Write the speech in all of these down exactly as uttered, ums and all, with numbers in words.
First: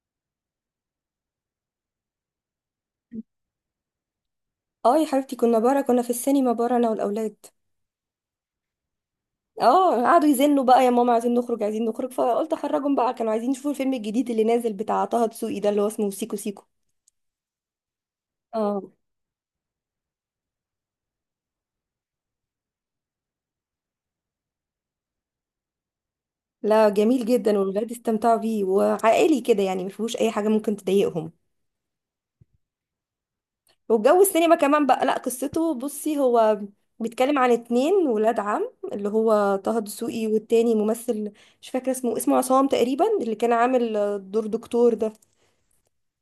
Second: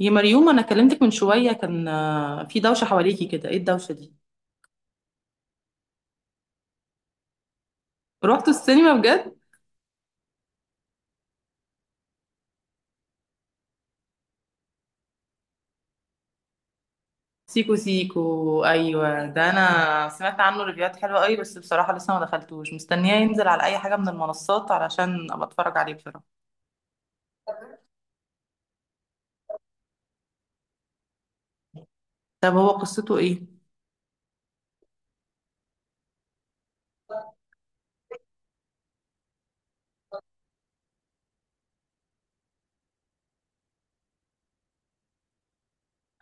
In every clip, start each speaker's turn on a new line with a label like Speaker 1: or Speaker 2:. Speaker 1: يا مريوم انا كلمتك من شويه كان آه، في دوشه حواليكي كده، ايه الدوشه دي؟
Speaker 2: اه، يا حبيبتي، كنا بره، كنا في السينما بره، انا والاولاد.
Speaker 1: رحتوا السينما بجد؟
Speaker 2: اه، قعدوا يزنوا بقى، يا ماما عايزين نخرج عايزين نخرج، فقلت اخرجهم بقى. كانوا عايزين يشوفوا الفيلم الجديد اللي نازل بتاع طه دسوقي، ده اللي هو اسمه سيكو سيكو.
Speaker 1: سيكو سيكو،
Speaker 2: اه.
Speaker 1: ايوه ده انا سمعت عنه ريفيوهات حلوه قوي، بس بصراحه لسه ما دخلتوش، مستنياه ينزل على اي حاجه من المنصات علشان ابقى اتفرج عليه بصراحه.
Speaker 2: لا، جميل جدا، والولاد استمتعوا بيه، وعائلي كده، يعني ما فيهوش اي حاجه ممكن تضايقهم.
Speaker 1: طب هو قصته ايه؟
Speaker 2: والجو السينما كمان بقى. لا، قصته، بصي، هو بيتكلم عن اتنين ولاد عم، اللي هو طه دسوقي والتاني ممثل مش فاكره اسمه اسمه عصام تقريبا، اللي كان عامل دور دكتور ده.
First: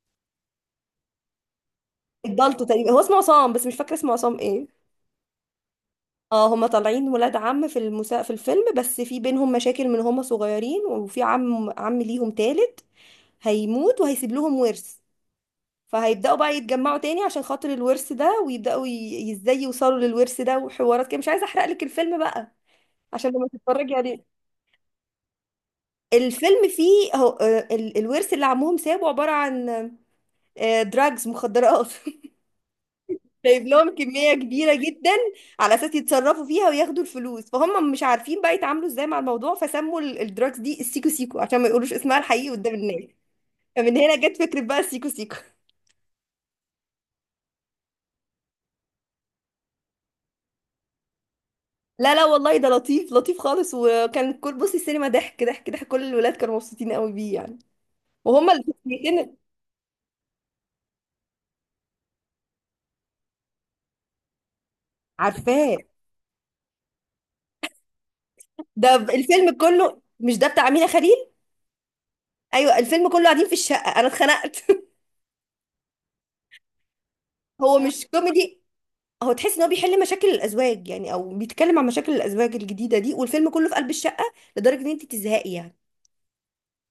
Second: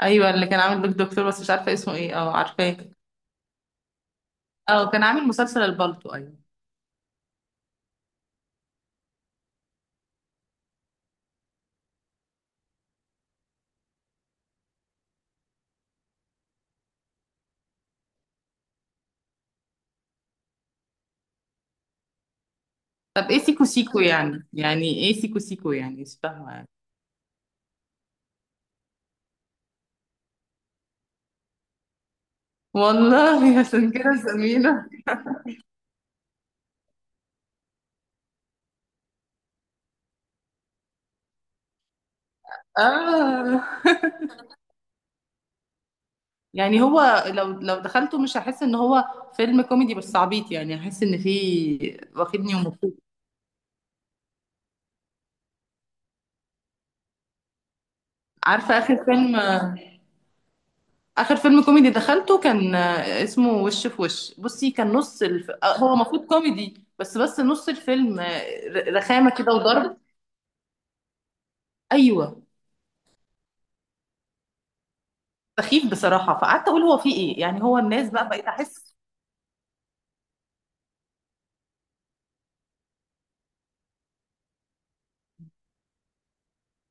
Speaker 1: ايوه اللي كان عامل بيك دكتور، بس مش عارفه اسمه ايه. اه
Speaker 2: الدالتو
Speaker 1: عارفاه.
Speaker 2: تقريبا، هو اسمه عصام بس مش فاكره اسمه عصام ايه.
Speaker 1: اه كان عامل مسلسل البالتو، ايوه.
Speaker 2: اه، هما طالعين ولاد عم في المسا... في الفيلم، بس في بينهم مشاكل من هما صغيرين، وفي عم عم ليهم تالت هيموت وهيسيب لهم ورث. فهيبدأوا بقى يتجمعوا تاني عشان خاطر الورث ده، ويبدأوا ي... ازاي يوصلوا للورث ده وحوارات كده. مش عايزة احرق لك الفيلم بقى
Speaker 1: طب
Speaker 2: عشان
Speaker 1: ايه
Speaker 2: لما
Speaker 1: سيكو
Speaker 2: تتفرجي
Speaker 1: سيكو
Speaker 2: عليه.
Speaker 1: يعني، يعني ايه سيكو سيكو يعني؟ مش فاهمه يعني.
Speaker 2: الفيلم فيه هو... آه، ال... الورث اللي عمهم سابه عبارة عن دراجز مخدرات،
Speaker 1: والله
Speaker 2: جايب
Speaker 1: عشان
Speaker 2: لهم
Speaker 1: كده
Speaker 2: كمية كبيرة
Speaker 1: سمينه.
Speaker 2: جدا على أساس يتصرفوا فيها وياخدوا الفلوس، فهم مش عارفين بقى يتعاملوا ازاي مع الموضوع، فسموا ال- الدراكس دي السيكو سيكو عشان ما يقولوش اسمها الحقيقي قدام الناس.
Speaker 1: اه.
Speaker 2: فمن هنا جت فكرة بقى السيكو سيكو.
Speaker 1: يعني هو لو لو دخلته، مش هحس ان هو فيلم كوميدي بس عبيط يعني، هحس ان فيه
Speaker 2: لا لا،
Speaker 1: واخدني
Speaker 2: والله ده
Speaker 1: ومبسوط.
Speaker 2: لطيف لطيف خالص، وكان كل، بصي، السينما ضحك ضحك ضحك، كل الولاد كانوا مبسوطين قوي بيه يعني. وهم
Speaker 1: عارفه اخر فيلم،
Speaker 2: الفيلمين.
Speaker 1: اخر فيلم كوميدي دخلته كان آه، اسمه وش في وش، بصي كان نص الف...
Speaker 2: عارفاه.
Speaker 1: آه، هو المفروض كوميدي، بس بس نص الفيلم آه، ر-
Speaker 2: ده ب-
Speaker 1: رخامه كده
Speaker 2: الفيلم
Speaker 1: وضرب.
Speaker 2: كله، مش ده بتاع أمينة خليل؟
Speaker 1: ايوه.
Speaker 2: ايوه، الفيلم كله قاعدين في الشقة، انا اتخنقت.
Speaker 1: سخيف بصراحه، فقعدت اقول هو فيه ايه يعني،
Speaker 2: هو
Speaker 1: هو
Speaker 2: مش
Speaker 1: الناس بقى بقيت
Speaker 2: كوميدي.
Speaker 1: احس.
Speaker 2: هو تحس ان هو بيحل مشاكل الازواج يعني، او بيتكلم عن مشاكل الازواج الجديده دي، والفيلم كله في قلب الشقه، لدرجه ان انت تزهقي يعني.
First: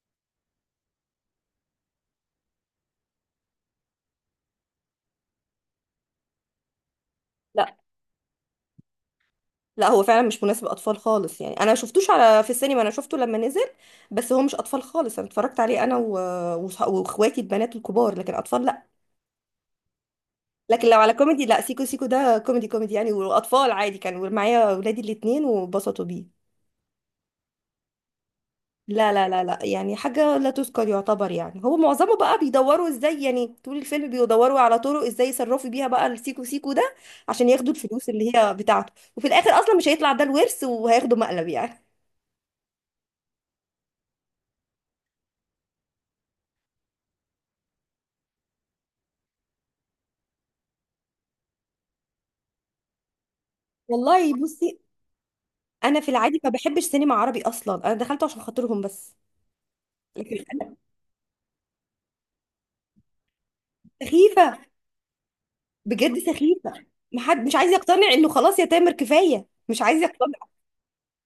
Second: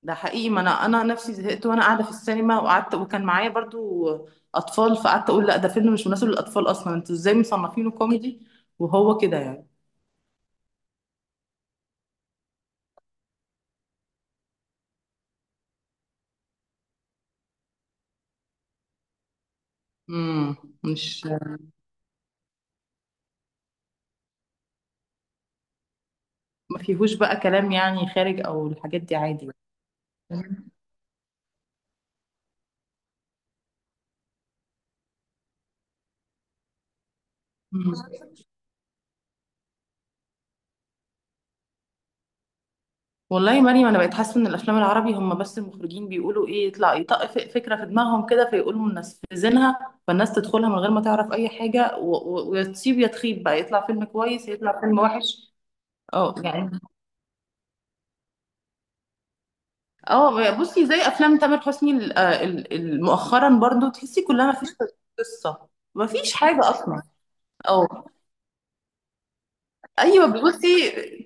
Speaker 1: ده حقيقي، ما انا انا نفسي زهقت وانا قاعده في السينما، وقعدت وكان معايا برضو اطفال، فقعدت اقول لا ده فيلم مش مناسب للاطفال اصلا، انتوا ازاي
Speaker 2: لا،
Speaker 1: مصنفينه كوميدي وهو كده يعني؟
Speaker 2: لا هو فعلا مش مناسب اطفال خالص يعني، انا شفتوش على في السينما، انا شفته لما نزل. بس هو مش اطفال خالص، انا اتفرجت عليه انا و... وصح- واخواتي البنات الكبار، لكن اطفال لا.
Speaker 1: امم،
Speaker 2: لكن لو على
Speaker 1: مش
Speaker 2: كوميدي، لا سيكو سيكو ده كوميدي كوميدي يعني، واطفال عادي، كانوا معايا ولادي الاتنين وبسطوا بيه.
Speaker 1: ما فيهوش بقى كلام يعني خارج او الحاجات
Speaker 2: لا
Speaker 1: دي،
Speaker 2: لا لا
Speaker 1: عادي.
Speaker 2: لا، يعني حاجة لا تذكر يعتبر يعني، هو معظمه بقى بيدوروا ازاي، يعني طول الفيلم بيدوروا على طرق ازاي يصرفوا بيها بقى السيكو سيكو ده، عشان ياخدوا
Speaker 1: مم.
Speaker 2: الفلوس اللي هي بتاعته، وفي الاخر اصلا مش هيطلع ده الورث وهياخدوا مقلب يعني.
Speaker 1: والله يا مريم انا بقيت حاسه ان الافلام العربي هم بس المخرجين بيقولوا ايه، يطلع يطق ف- فكره في دماغهم كده فيقولوا منفذينها، فالناس تدخلها من غير ما تعرف اي حاجه، و- و- ويا تصيب يا تخيب بقى، يطلع فيلم
Speaker 2: والله،
Speaker 1: كويس
Speaker 2: بصي،
Speaker 1: يطلع فيلم وحش.
Speaker 2: انا في
Speaker 1: اه
Speaker 2: العادي ما
Speaker 1: يعني.
Speaker 2: بحبش سينما عربي اصلا، انا دخلته عشان خاطرهم بس. لكن
Speaker 1: اه
Speaker 2: انا.
Speaker 1: بصي، زي افلام تامر حسني ال- ال- ال- مؤخرا برضو، تحسي كلها
Speaker 2: سخيفة.
Speaker 1: ما فيش قصه، ما
Speaker 2: بجد
Speaker 1: فيش حاجه
Speaker 2: سخيفة.
Speaker 1: اصلا.
Speaker 2: محد مش عايز
Speaker 1: اه.
Speaker 2: يقتنع انه خلاص يا تامر، كفاية، مش عايز
Speaker 1: ايوه
Speaker 2: يقتنع.
Speaker 1: بصي،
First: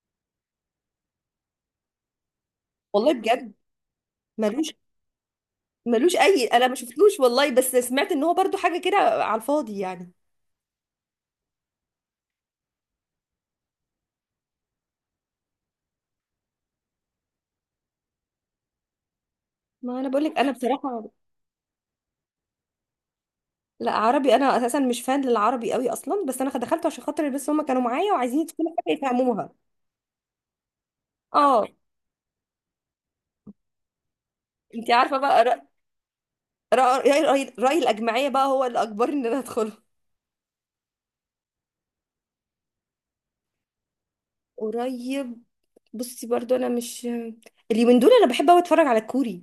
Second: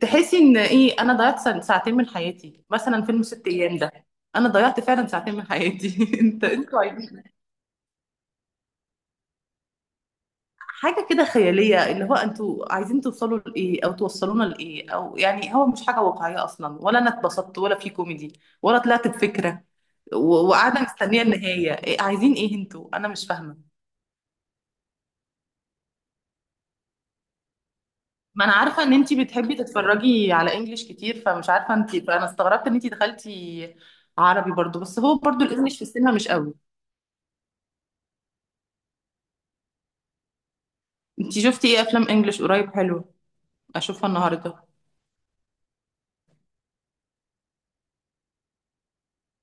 Speaker 1: تحسي ان ايه، انا ضيعت سن- ساعتين من حياتي، مثلا
Speaker 2: والله
Speaker 1: فيلم ست
Speaker 2: بجد.
Speaker 1: ايام ده انا
Speaker 2: ملوش
Speaker 1: ضيعت فعلا ساعتين من
Speaker 2: ملوش
Speaker 1: حياتي. انت
Speaker 2: اي، انا ما
Speaker 1: انتوا
Speaker 2: شفتلوش
Speaker 1: عايزين
Speaker 2: والله، بس سمعت ان هو برضو حاجة كده على الفاضي يعني.
Speaker 1: حاجه كده خياليه، اللي هو انتوا عايزين توصلوا لايه او توصلونا لايه، او يعني هو مش حاجه واقعيه اصلا، ولا انا اتبسطت ولا في كوميدي ولا طلعت بفكره،
Speaker 2: ما انا بقولك
Speaker 1: و-
Speaker 2: انا
Speaker 1: وقاعده
Speaker 2: بصراحه.
Speaker 1: مستنيه النهايه، إيه عايزين ايه انتوا؟ انا مش فاهمه.
Speaker 2: لا، عربي انا اساسا مش فان للعربي قوي اصلا، بس انا دخلته عشان خاطر، بس هم كانوا معايا وعايزين
Speaker 1: ما انا
Speaker 2: يدخلوا
Speaker 1: عارفه
Speaker 2: حاجه
Speaker 1: ان انتي
Speaker 2: يفهموها.
Speaker 1: بتحبي تتفرجي على انجليش كتير، فمش
Speaker 2: اه.
Speaker 1: عارفه انتي، فانا استغربت ان انتي دخلتي عربي برضو،
Speaker 2: انت
Speaker 1: بس هو
Speaker 2: عارفه بقى
Speaker 1: برضو
Speaker 2: رأي
Speaker 1: الانجليش في السينما مش قوي.
Speaker 2: رأي, رأي, رأي الاجمعيه بقى، هو اللي اجبرني ان انا ادخله.
Speaker 1: انتي شفتي ايه افلام انجليش قريب حلو اشوفها النهارده؟
Speaker 2: قريب، بصي برضو انا مش. اليومين دول انا بحب قوي اتفرج على الكوري.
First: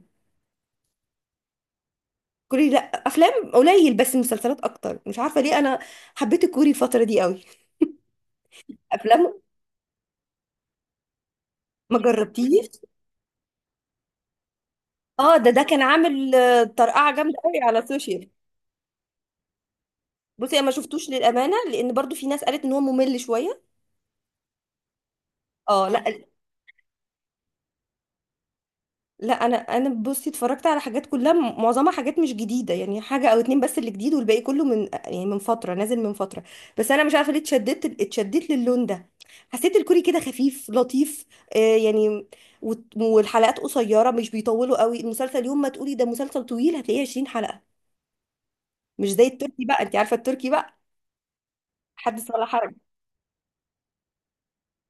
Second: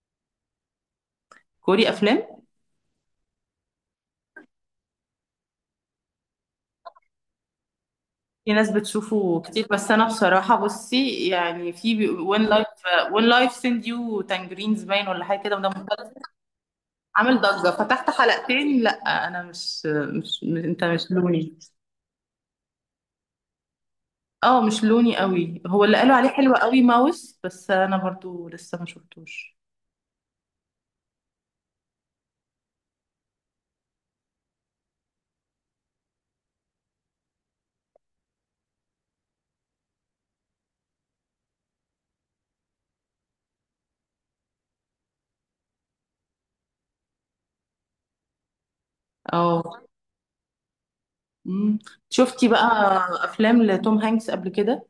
Speaker 1: كوري افلام؟
Speaker 2: كوري، لا افلام قليل، بس مسلسلات اكتر، مش عارفه ليه انا. حبيت الكوري الفتره دي قوي.
Speaker 1: في ناس
Speaker 2: افلام.
Speaker 1: بتشوفه كتير، بس انا بصراحه بصي يعني
Speaker 2: ما
Speaker 1: في وين لايف.
Speaker 2: جربتيش؟
Speaker 1: وين لايف، سند يو تانجرينز باين ولا
Speaker 2: اه.
Speaker 1: حاجه
Speaker 2: ده
Speaker 1: كده،
Speaker 2: ده
Speaker 1: وده
Speaker 2: كان
Speaker 1: مسلسل
Speaker 2: عامل آه، طرقعه جامده
Speaker 1: عامل
Speaker 2: قوي
Speaker 1: ضجه.
Speaker 2: على
Speaker 1: فتحت
Speaker 2: السوشيال.
Speaker 1: حلقتين، لا انا مش مش,
Speaker 2: بصي، انا
Speaker 1: مش
Speaker 2: ما
Speaker 1: انت
Speaker 2: شفتوش
Speaker 1: مش
Speaker 2: للامانه،
Speaker 1: لوني.
Speaker 2: لان برضو في ناس قالت ان هو ممل شويه.
Speaker 1: اه مش لوني قوي. هو
Speaker 2: اه.
Speaker 1: اللي قالوا
Speaker 2: لا.
Speaker 1: عليه حلو قوي ماوس، بس انا برضو لسه ما
Speaker 2: لا، انا
Speaker 1: شفتوش.
Speaker 2: انا بصي اتفرجت على حاجات كلها م- معظمها حاجات مش جديده، يعني حاجه او اتنين بس اللي جديد، والباقي كله من، يعني من فتره نازل، من فتره. بس انا مش عارفه ليه اتشددت اتشددت للون ده. حسيت الكوري كده خفيف لطيف. آه، يعني. وت- والحلقات قصيره، مش بيطولوا قوي المسلسل يوم ما تقولي ده مسلسل طويل هتلاقيه عشرين حلقه. مش زي
Speaker 1: اه.
Speaker 2: التركي بقى، انت عارفه التركي بقى.
Speaker 1: مم.
Speaker 2: حدث ولا
Speaker 1: شفتي بقى
Speaker 2: حرج.
Speaker 1: افلام لتوم هانكس قبل كده؟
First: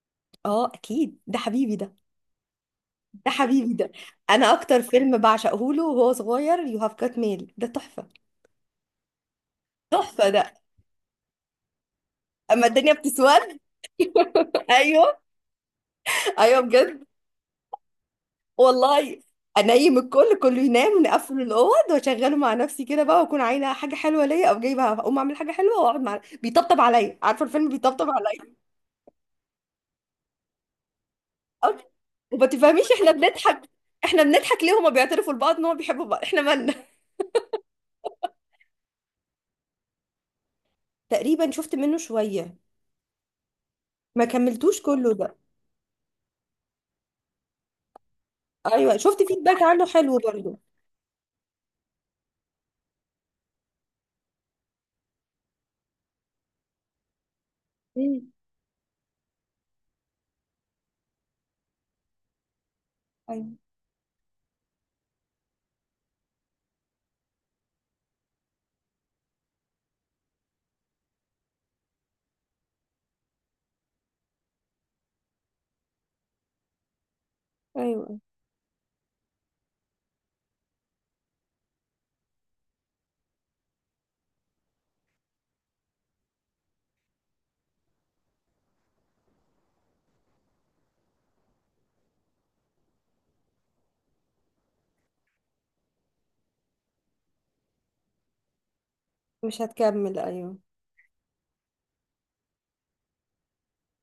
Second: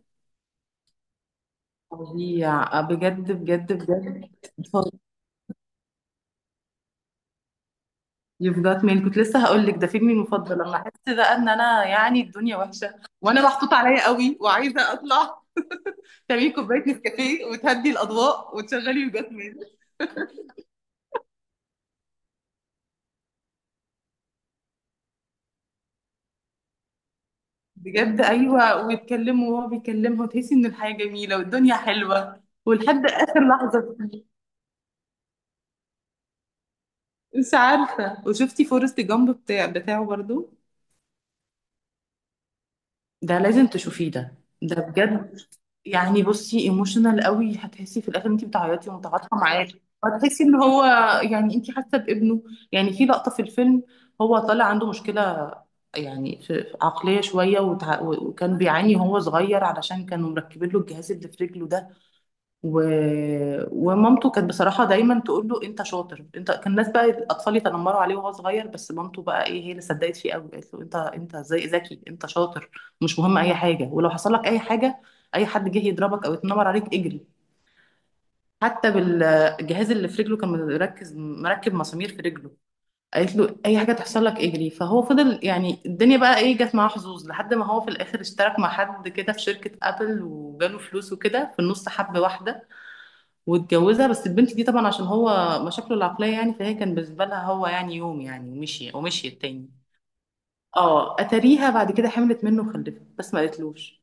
Speaker 2: اه، اكيد، ده حبيبي ده.
Speaker 1: فظيع
Speaker 2: ده
Speaker 1: بجد
Speaker 2: حبيبي
Speaker 1: بجد
Speaker 2: ده.
Speaker 1: بجد.
Speaker 2: انا اكتر فيلم بعشقه له وهو صغير يو هاف كات ميل، ده تحفه.
Speaker 1: يو جات ميل، كنت لسه هقول لك ده فيلمي
Speaker 2: تحفه ده.
Speaker 1: المفضل، لما احس بقى ان انا يعني الدنيا
Speaker 2: اما الدنيا
Speaker 1: وحشه وانا
Speaker 2: بتسود.
Speaker 1: محطوط عليا قوي وعايزه
Speaker 2: ايوه.
Speaker 1: اطلع، تعملي
Speaker 2: ايوه
Speaker 1: كوبايه
Speaker 2: بجد.
Speaker 1: نسكافيه وتهدي الاضواء وتشغلي يو
Speaker 2: والله.
Speaker 1: جات.
Speaker 2: انيم الكل، كله ينام، نقفل الاوض واشغله مع نفسي كده بقى، واكون عايزه حاجه حلوه ليا او جايبه، اقوم اعمل حاجه حلوه واقعد مع، بيطبطب عليا، عارفه الفيلم بيطبطب
Speaker 1: بجد
Speaker 2: عليا.
Speaker 1: ايوه، ويتكلموا وهو بيكلمها وتحسي ان الحياه جميله والدنيا
Speaker 2: أو-
Speaker 1: حلوه،
Speaker 2: وما تفهميش
Speaker 1: ولحد
Speaker 2: احنا
Speaker 1: اخر
Speaker 2: بنضحك.
Speaker 1: لحظه.
Speaker 2: احنا بنضحك ليه؟ هما بيعترفوا لبعض ان هما بيحبوا بعض، احنا مالنا؟
Speaker 1: مش عارفه. وشفتي فورست جامب بتاع بتاعه برضو؟
Speaker 2: تقريبا شفت منه شويه.
Speaker 1: ده لازم تشوفيه
Speaker 2: ما
Speaker 1: ده، ده
Speaker 2: كملتوش كله ده.
Speaker 1: بجد يعني، بصي ايموشنال قوي، هتحسي في الاخر انت بتعيطي
Speaker 2: ايوه، شفت
Speaker 1: ومتعاطفه
Speaker 2: فيدباك
Speaker 1: معاه،
Speaker 2: عنه حلو
Speaker 1: وهتحسي ان
Speaker 2: برضه.
Speaker 1: هو يعني انت حاسه بابنه. يعني في لقطه في الفيلم هو طالع عنده مشكله يعني، في في عقليه شويه، وتع...
Speaker 2: مم.
Speaker 1: وكان بيعاني وهو صغير علشان كانوا مركبين له الجهاز اللي في رجله ده، و...
Speaker 2: ايوه
Speaker 1: ومامته كانت بصراحة دايما تقول له انت شاطر انت، كان الناس بقى الاطفال يتنمروا عليه وهو صغير، بس مامته بقى ايه هي اللي صدقت فيه قوي، قالت له انت، انت زي ذكي، انت شاطر، مش مهم اي حاجة، ولو حصل لك اي حاجة، اي حد جه يضربك او يتنمر عليك اجري،
Speaker 2: ايوه أيوه.
Speaker 1: حتى بالجهاز اللي في رجله كان مركز مركب مسامير في رجله، قالت له اي حاجة تحصل لك اجري. فهو فضل يعني الدنيا بقى ايه، جت معاه حظوظ لحد ما هو في الاخر اشترك مع حد كده في شركة ابل وجاله فلوس، وكده في النص حب واحدة واتجوزها، بس البنت دي طبعا عشان هو مشاكله العقلية يعني، فهي كان بالنسبة لها هو يعني يوم يعني ومشي ومشي
Speaker 2: مش
Speaker 1: التاني.
Speaker 2: هتكمل، ايوه.
Speaker 1: اه اتاريها بعد كده حملت منه وخلفت، بس ما قالتلوش.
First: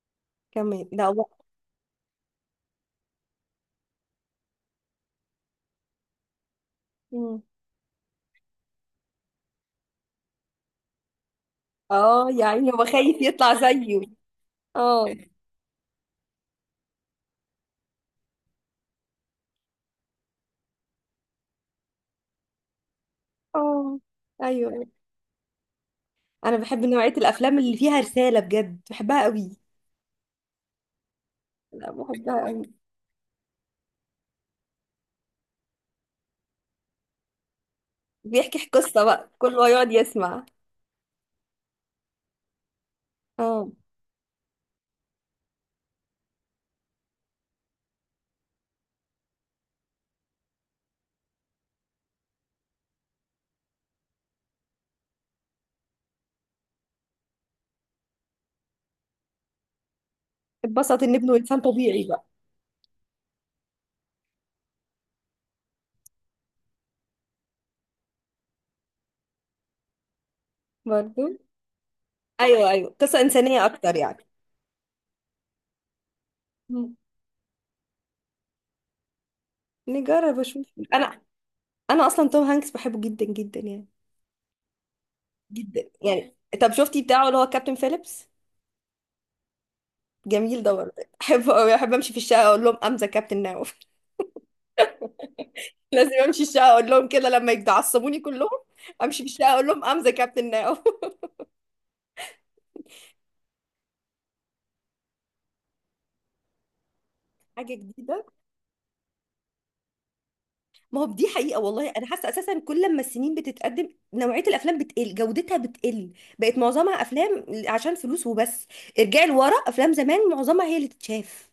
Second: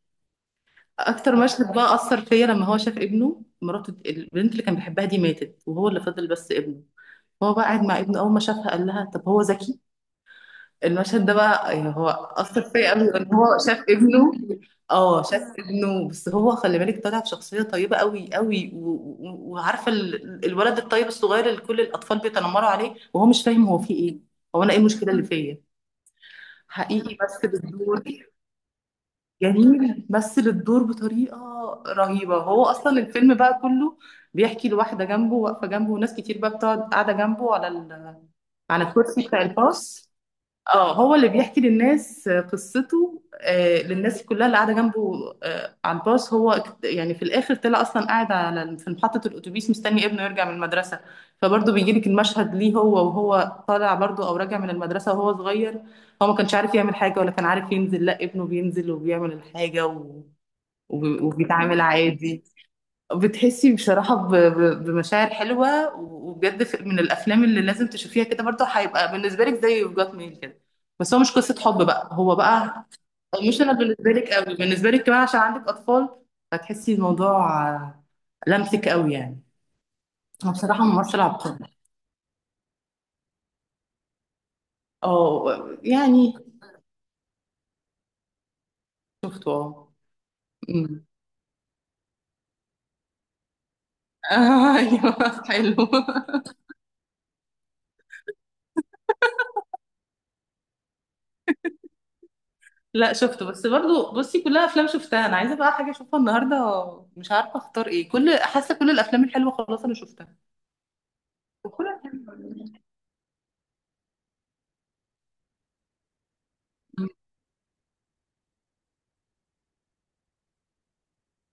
Speaker 2: كمل. لا، و...
Speaker 1: اكتر مشهد بقى اثر فيا لما هو شاف ابنه، مراته البنت اللي كان بيحبها دي ماتت، وهو اللي فضل بس ابنه،
Speaker 2: مم.
Speaker 1: هو بقى قاعد مع ابنه، اول ما شافها قال لها طب هو ذكي؟ المشهد ده بقى يعني هو
Speaker 2: اه، يا
Speaker 1: أثر
Speaker 2: عيني، هو
Speaker 1: فيا قوي،
Speaker 2: خايف
Speaker 1: إن
Speaker 2: يطلع
Speaker 1: هو شاف
Speaker 2: زيه.
Speaker 1: ابنه،
Speaker 2: اه.
Speaker 1: اه شاف ابنه. بس هو خلي بالك طالع بشخصية طيبة قوي قوي، و- و- وعارفة ال- الولد الطيب الصغير اللي كل الأطفال بيتنمروا عليه وهو مش فاهم هو فيه
Speaker 2: اه
Speaker 1: إيه، هو
Speaker 2: ايوه
Speaker 1: أنا إيه
Speaker 2: أيوه.
Speaker 1: المشكلة اللي فيا؟
Speaker 2: انا بحب نوعية
Speaker 1: حقيقي بس
Speaker 2: الافلام اللي فيها
Speaker 1: بالدور،
Speaker 2: رسالة، بجد بحبها قوي.
Speaker 1: جميل مثل الدور بطريقة
Speaker 2: لا،
Speaker 1: رهيبة.
Speaker 2: بحبها
Speaker 1: هو
Speaker 2: قوي.
Speaker 1: أصلا الفيلم بقى كله بيحكي لواحدة جنبه واقفة جنبه، وناس كتير بقى بتقعد قاعدة جنبه على ال...
Speaker 2: بيحكي
Speaker 1: على
Speaker 2: قصة
Speaker 1: الكرسي
Speaker 2: بقى،
Speaker 1: بتاع
Speaker 2: كله يقعد
Speaker 1: الباص،
Speaker 2: يسمع.
Speaker 1: اه هو اللي بيحكي للناس آه، قصته،
Speaker 2: اه،
Speaker 1: آه، للناس كلها اللي قاعده جنبه آه، على الباص. هو اكت- يعني في الاخر طلع اصلا قاعد على في محطه الاتوبيس مستني ابنه يرجع من المدرسه، فبرضه بيجي لك المشهد ليه هو وهو طالع برضه او راجع من المدرسه وهو صغير، هو ما كانش عارف يعمل حاجه ولا كان عارف ينزل، لا ابنه بينزل وبيعمل الحاجه و...
Speaker 2: اتبسط ان
Speaker 1: وب-
Speaker 2: ابنه انسان
Speaker 1: وبيتعامل
Speaker 2: طبيعي بقى.
Speaker 1: عادي. بتحسي بصراحة ب- ب- بمشاعر حلوة وبجد، ف- من الأفلام اللي لازم تشوفيها كده، برضه هيبقى بالنسبة لك زي يوف جات ميل كده، بس هو
Speaker 2: برضه.
Speaker 1: مش قصة حب بقى، هو
Speaker 2: ايوه
Speaker 1: بقى
Speaker 2: ايوه، قصة
Speaker 1: مش
Speaker 2: انسانية
Speaker 1: أنا
Speaker 2: اكتر
Speaker 1: بالنسبة
Speaker 2: يعني.
Speaker 1: لك قوي، بالنسبة لك كمان عشان عندك أطفال،
Speaker 2: مم.
Speaker 1: هتحسي الموضوع آه، لمسك قوي يعني.
Speaker 2: نجرب
Speaker 1: هو
Speaker 2: اشوف.
Speaker 1: بصراحة ممثل
Speaker 2: انا
Speaker 1: عبقري.
Speaker 2: انا اصلا توم هانكس بحبه جدا جدا يعني.
Speaker 1: اه
Speaker 2: جدا
Speaker 1: يعني.
Speaker 2: يعني. طب شفتي بتاعه اللي هو كابتن فيليبس؟
Speaker 1: شفته اه.
Speaker 2: جميل ده برضه.
Speaker 1: أمم.
Speaker 2: احب أوي، احب امشي في الشقه اقول لهم: امزه كابتن ناوف.
Speaker 1: ايوه. حلو.
Speaker 2: لازم امشي الشقه اقول لهم كده لما يتعصبوني كلهم، امشي في الشقه اقول لهم: امزه كابتن ناوف.
Speaker 1: لا شفته. بس برضو بصي كلها افلام شفتها، انا عايزه بقى حاجه اشوفها النهارده، مش عارفه
Speaker 2: حاجه
Speaker 1: اختار ايه،
Speaker 2: جديده.
Speaker 1: كل حاسه كل الافلام الحلوه خلاص انا شفتها.
Speaker 2: ما هو دي حقيقه
Speaker 1: وكل
Speaker 2: والله، انا حاسه اساسا
Speaker 1: الأفلام،
Speaker 2: كل ما السنين بتتقدم نوعيه الافلام بتقل، جودتها بتقل. بقت معظمها افلام عشان فلوس وبس. ارجعي لورا، افلام زمان معظمها هي اللي تتشاف.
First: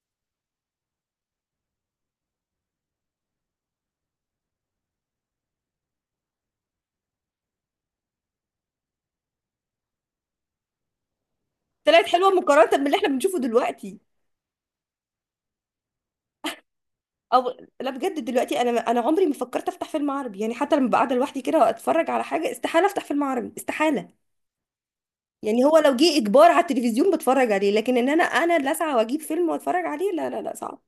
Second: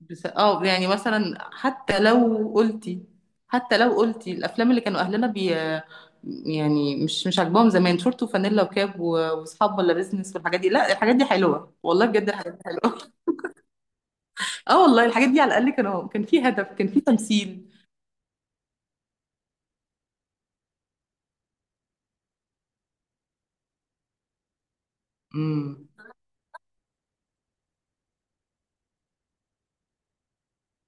Speaker 1: بس اه يعني مثلا حتى لو قلتي، حتى لو قلتي الافلام اللي كانوا اهلنا بي يعني مش مش عاجباهم زمان، شورت وفانيلا وكاب و- واصحاب ولا بيزنس والحاجات دي، لا الحاجات دي حلوه
Speaker 2: طلعت
Speaker 1: والله، بجد
Speaker 2: حلوه
Speaker 1: الحاجات دي
Speaker 2: مقارنه باللي احنا
Speaker 1: حلوه.
Speaker 2: بنشوفه دلوقتي.
Speaker 1: اه والله الحاجات دي على الاقل كانوا كان في هدف كان في
Speaker 2: او.
Speaker 1: تمثيل.
Speaker 2: لا، بجد دلوقتي، انا انا عمري ما فكرت افتح فيلم عربي، يعني حتى لما ببقى قاعده لوحدي كده واتفرج على حاجه استحاله افتح فيلم عربي، استحاله. يعني
Speaker 1: امم.
Speaker 2: هو لو جه اجبار على التلفزيون بتفرج عليه، لكن ان انا انا اللي اسعى واجيب فيلم واتفرج عليه، لا لا لا، صعب.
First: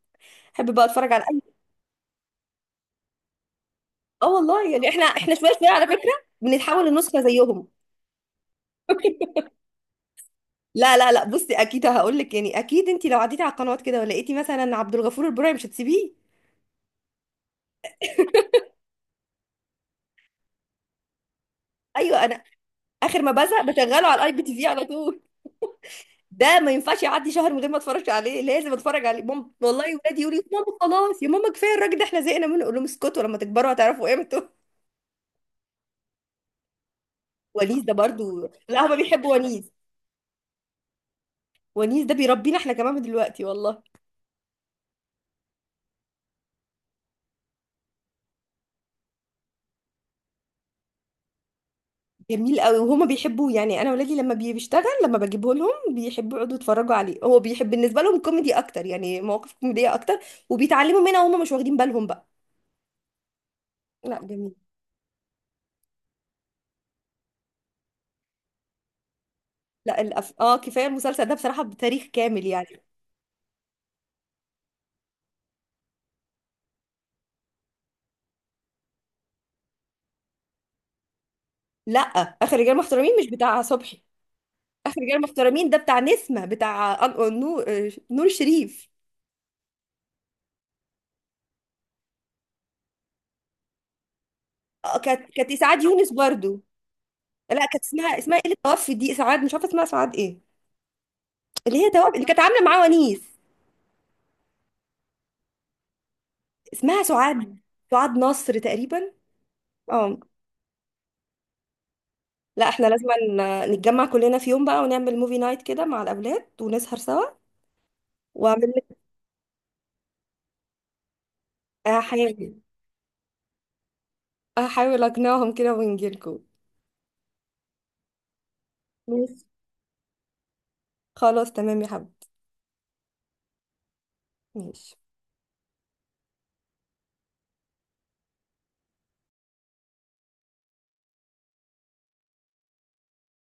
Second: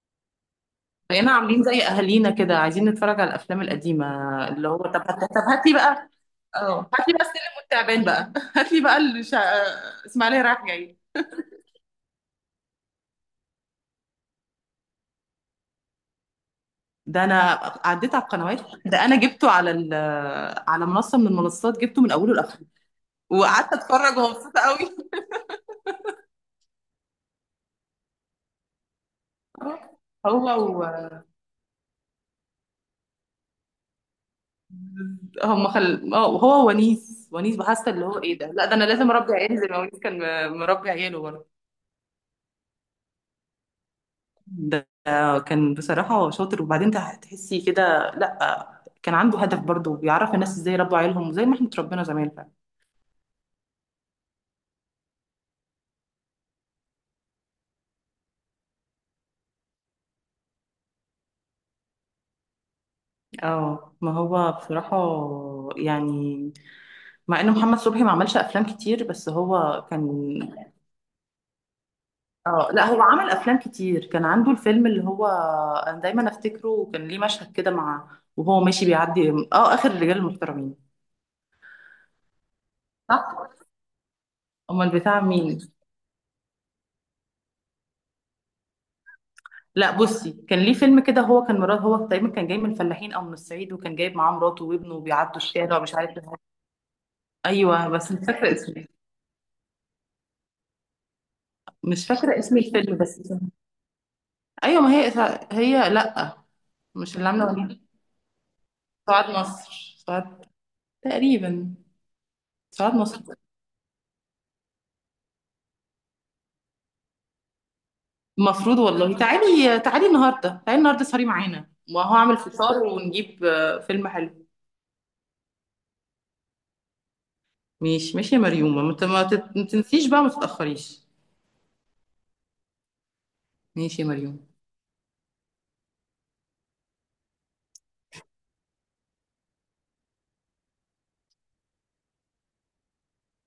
Speaker 2: احب بقى اتفرج على
Speaker 1: بقينا
Speaker 2: اي.
Speaker 1: عاملين زي اهالينا كده عايزين نتفرج على الافلام القديمه،
Speaker 2: اه
Speaker 1: اللي
Speaker 2: والله
Speaker 1: هو
Speaker 2: يعني،
Speaker 1: طب
Speaker 2: احنا
Speaker 1: هات،
Speaker 2: احنا
Speaker 1: طب
Speaker 2: شويه
Speaker 1: هات
Speaker 2: شويه
Speaker 1: لي
Speaker 2: على
Speaker 1: بقى،
Speaker 2: فكره، بنتحول
Speaker 1: اه هات لي
Speaker 2: لنسخه
Speaker 1: بقى السلم
Speaker 2: زيهم.
Speaker 1: والتعبان بقى، هات لي بقى الشا... اسماعيليه رايح
Speaker 2: لا
Speaker 1: جاي.
Speaker 2: لا لا، بصي اكيد هقول لك، يعني اكيد انت لو عديتي على القنوات كده ولقيتي مثلا عبد الغفور البرعي، مش هتسيبيه.
Speaker 1: ده انا عديت على القنوات، ده انا جبته على ال... على منصه من المنصات، جبته من
Speaker 2: ايوه.
Speaker 1: اوله
Speaker 2: انا
Speaker 1: لاخره
Speaker 2: اخر ما بزهق
Speaker 1: وقعدت
Speaker 2: بشغله على
Speaker 1: اتفرج
Speaker 2: الاي بي تي
Speaker 1: ومبسوطه
Speaker 2: في على
Speaker 1: قوي.
Speaker 2: طول. ده ما ينفعش يعدي شهر من غير ما اتفرج عليه، لازم اتفرج عليه ماما والله. ولادي يقولوا
Speaker 1: هو
Speaker 2: لي: ماما
Speaker 1: و...
Speaker 2: خلاص يا ماما، كفايه الراجل ده احنا زهقنا منه. اقول لهم: اسكتوا، لما تكبروا هتعرفوا قيمته.
Speaker 1: هم خل... هو ونيس، ونيس
Speaker 2: ونيس
Speaker 1: بحاسه
Speaker 2: ده
Speaker 1: اللي هو ايه ده،
Speaker 2: برضو،
Speaker 1: لا ده انا
Speaker 2: لا هما
Speaker 1: لازم اربي
Speaker 2: بيحبوا
Speaker 1: عيالي زي
Speaker 2: ونيس.
Speaker 1: ما ونيس كان مربي عياله.
Speaker 2: ونيس ده بيربينا احنا كمان من دلوقتي والله.
Speaker 1: ده كان بصراحة شاطر، وبعدين تح- تحسي كده، لأ كان عنده هدف برضه، بيعرف الناس ازاي يربوا عيالهم، وزي ما احنا اتربينا زمان فعلا.
Speaker 2: جميل قوي وهما بيحبوه يعني. انا ولادي لما بي- بيشتغل، لما بجيبه لهم بيحبوا يقعدوا يتفرجوا عليه، هو بيحب بالنسبه لهم كوميدي اكتر يعني، مواقف كوميديه اكتر، وبيتعلموا منها وهما مش واخدين بالهم بقى.
Speaker 1: اه ما
Speaker 2: لا،
Speaker 1: هو
Speaker 2: جميل.
Speaker 1: بصراحة يعني، مع ان محمد صبحي ما عملش افلام كتير، بس هو
Speaker 2: لا،
Speaker 1: كان،
Speaker 2: الأف... اه كفايه المسلسل ده بصراحه بتاريخ كامل
Speaker 1: اه
Speaker 2: يعني.
Speaker 1: لا هو عمل افلام كتير، كان عنده الفيلم اللي هو، انا دايما افتكره، وكان ليه مشهد كده مع، وهو ماشي بيعدي، اه اخر الرجال المحترمين.
Speaker 2: لا، اخر رجال محترمين مش
Speaker 1: صح.
Speaker 2: بتاع صبحي.
Speaker 1: امال
Speaker 2: اخر رجال
Speaker 1: بتاع مين؟
Speaker 2: محترمين ده بتاع نسمة، بتاع أن- نور. نور شريف.
Speaker 1: لا بصي كان ليه فيلم كده، هو كان مراد، هو تقريبا كان جاي من الفلاحين او من الصعيد، وكان جايب معاه مراته وابنه
Speaker 2: آه، كانت
Speaker 1: وبيعدوا
Speaker 2: كانت
Speaker 1: الشارع،
Speaker 2: اسعاد
Speaker 1: ومش عارف
Speaker 2: يونس
Speaker 1: إيه.
Speaker 2: برضو. لا كانت
Speaker 1: ايوه بس
Speaker 2: اسمها
Speaker 1: مش
Speaker 2: اسمها ايه
Speaker 1: فاكره
Speaker 2: اللي
Speaker 1: اسمه إيه.
Speaker 2: توفت دي، سعاد، مش عارفه اسمها سعاد ايه. اللي هي
Speaker 1: مش
Speaker 2: توفت، اللي
Speaker 1: فاكره
Speaker 2: كانت
Speaker 1: اسم
Speaker 2: عامله معاه
Speaker 1: الفيلم
Speaker 2: ونيس.
Speaker 1: بس. ايوه ما هي، هي لا،
Speaker 2: اسمها
Speaker 1: مش اللي عامله
Speaker 2: سعاد.
Speaker 1: وليد.
Speaker 2: سعاد نصر تقريبا.
Speaker 1: سعاد نصر،
Speaker 2: اه.
Speaker 1: سعاد تقريبا،
Speaker 2: لا، احنا
Speaker 1: سعاد
Speaker 2: لازم
Speaker 1: نصر.
Speaker 2: ن- نتجمع كلنا في يوم بقى ونعمل موفي نايت كده مع الاولاد ونسهر سوا. واعمل
Speaker 1: المفروض
Speaker 2: لك.
Speaker 1: والله، تعالي تعالي النهارده، تعالي النهارده سهري معانا، ما هو عامل
Speaker 2: هحاول.
Speaker 1: فطار ونجيب آه، فيلم حلو.
Speaker 2: هحاول اقنعهم كده ونجيلكم.
Speaker 1: ماشي ماشي يا مريومه، ما ت- ما
Speaker 2: ماشي.
Speaker 1: تت- ما تنسيش بقى ما تتاخريش.
Speaker 2: خلاص، تمام يا حبيبي.
Speaker 1: ماشي يا مريومه.
Speaker 2: ماشي.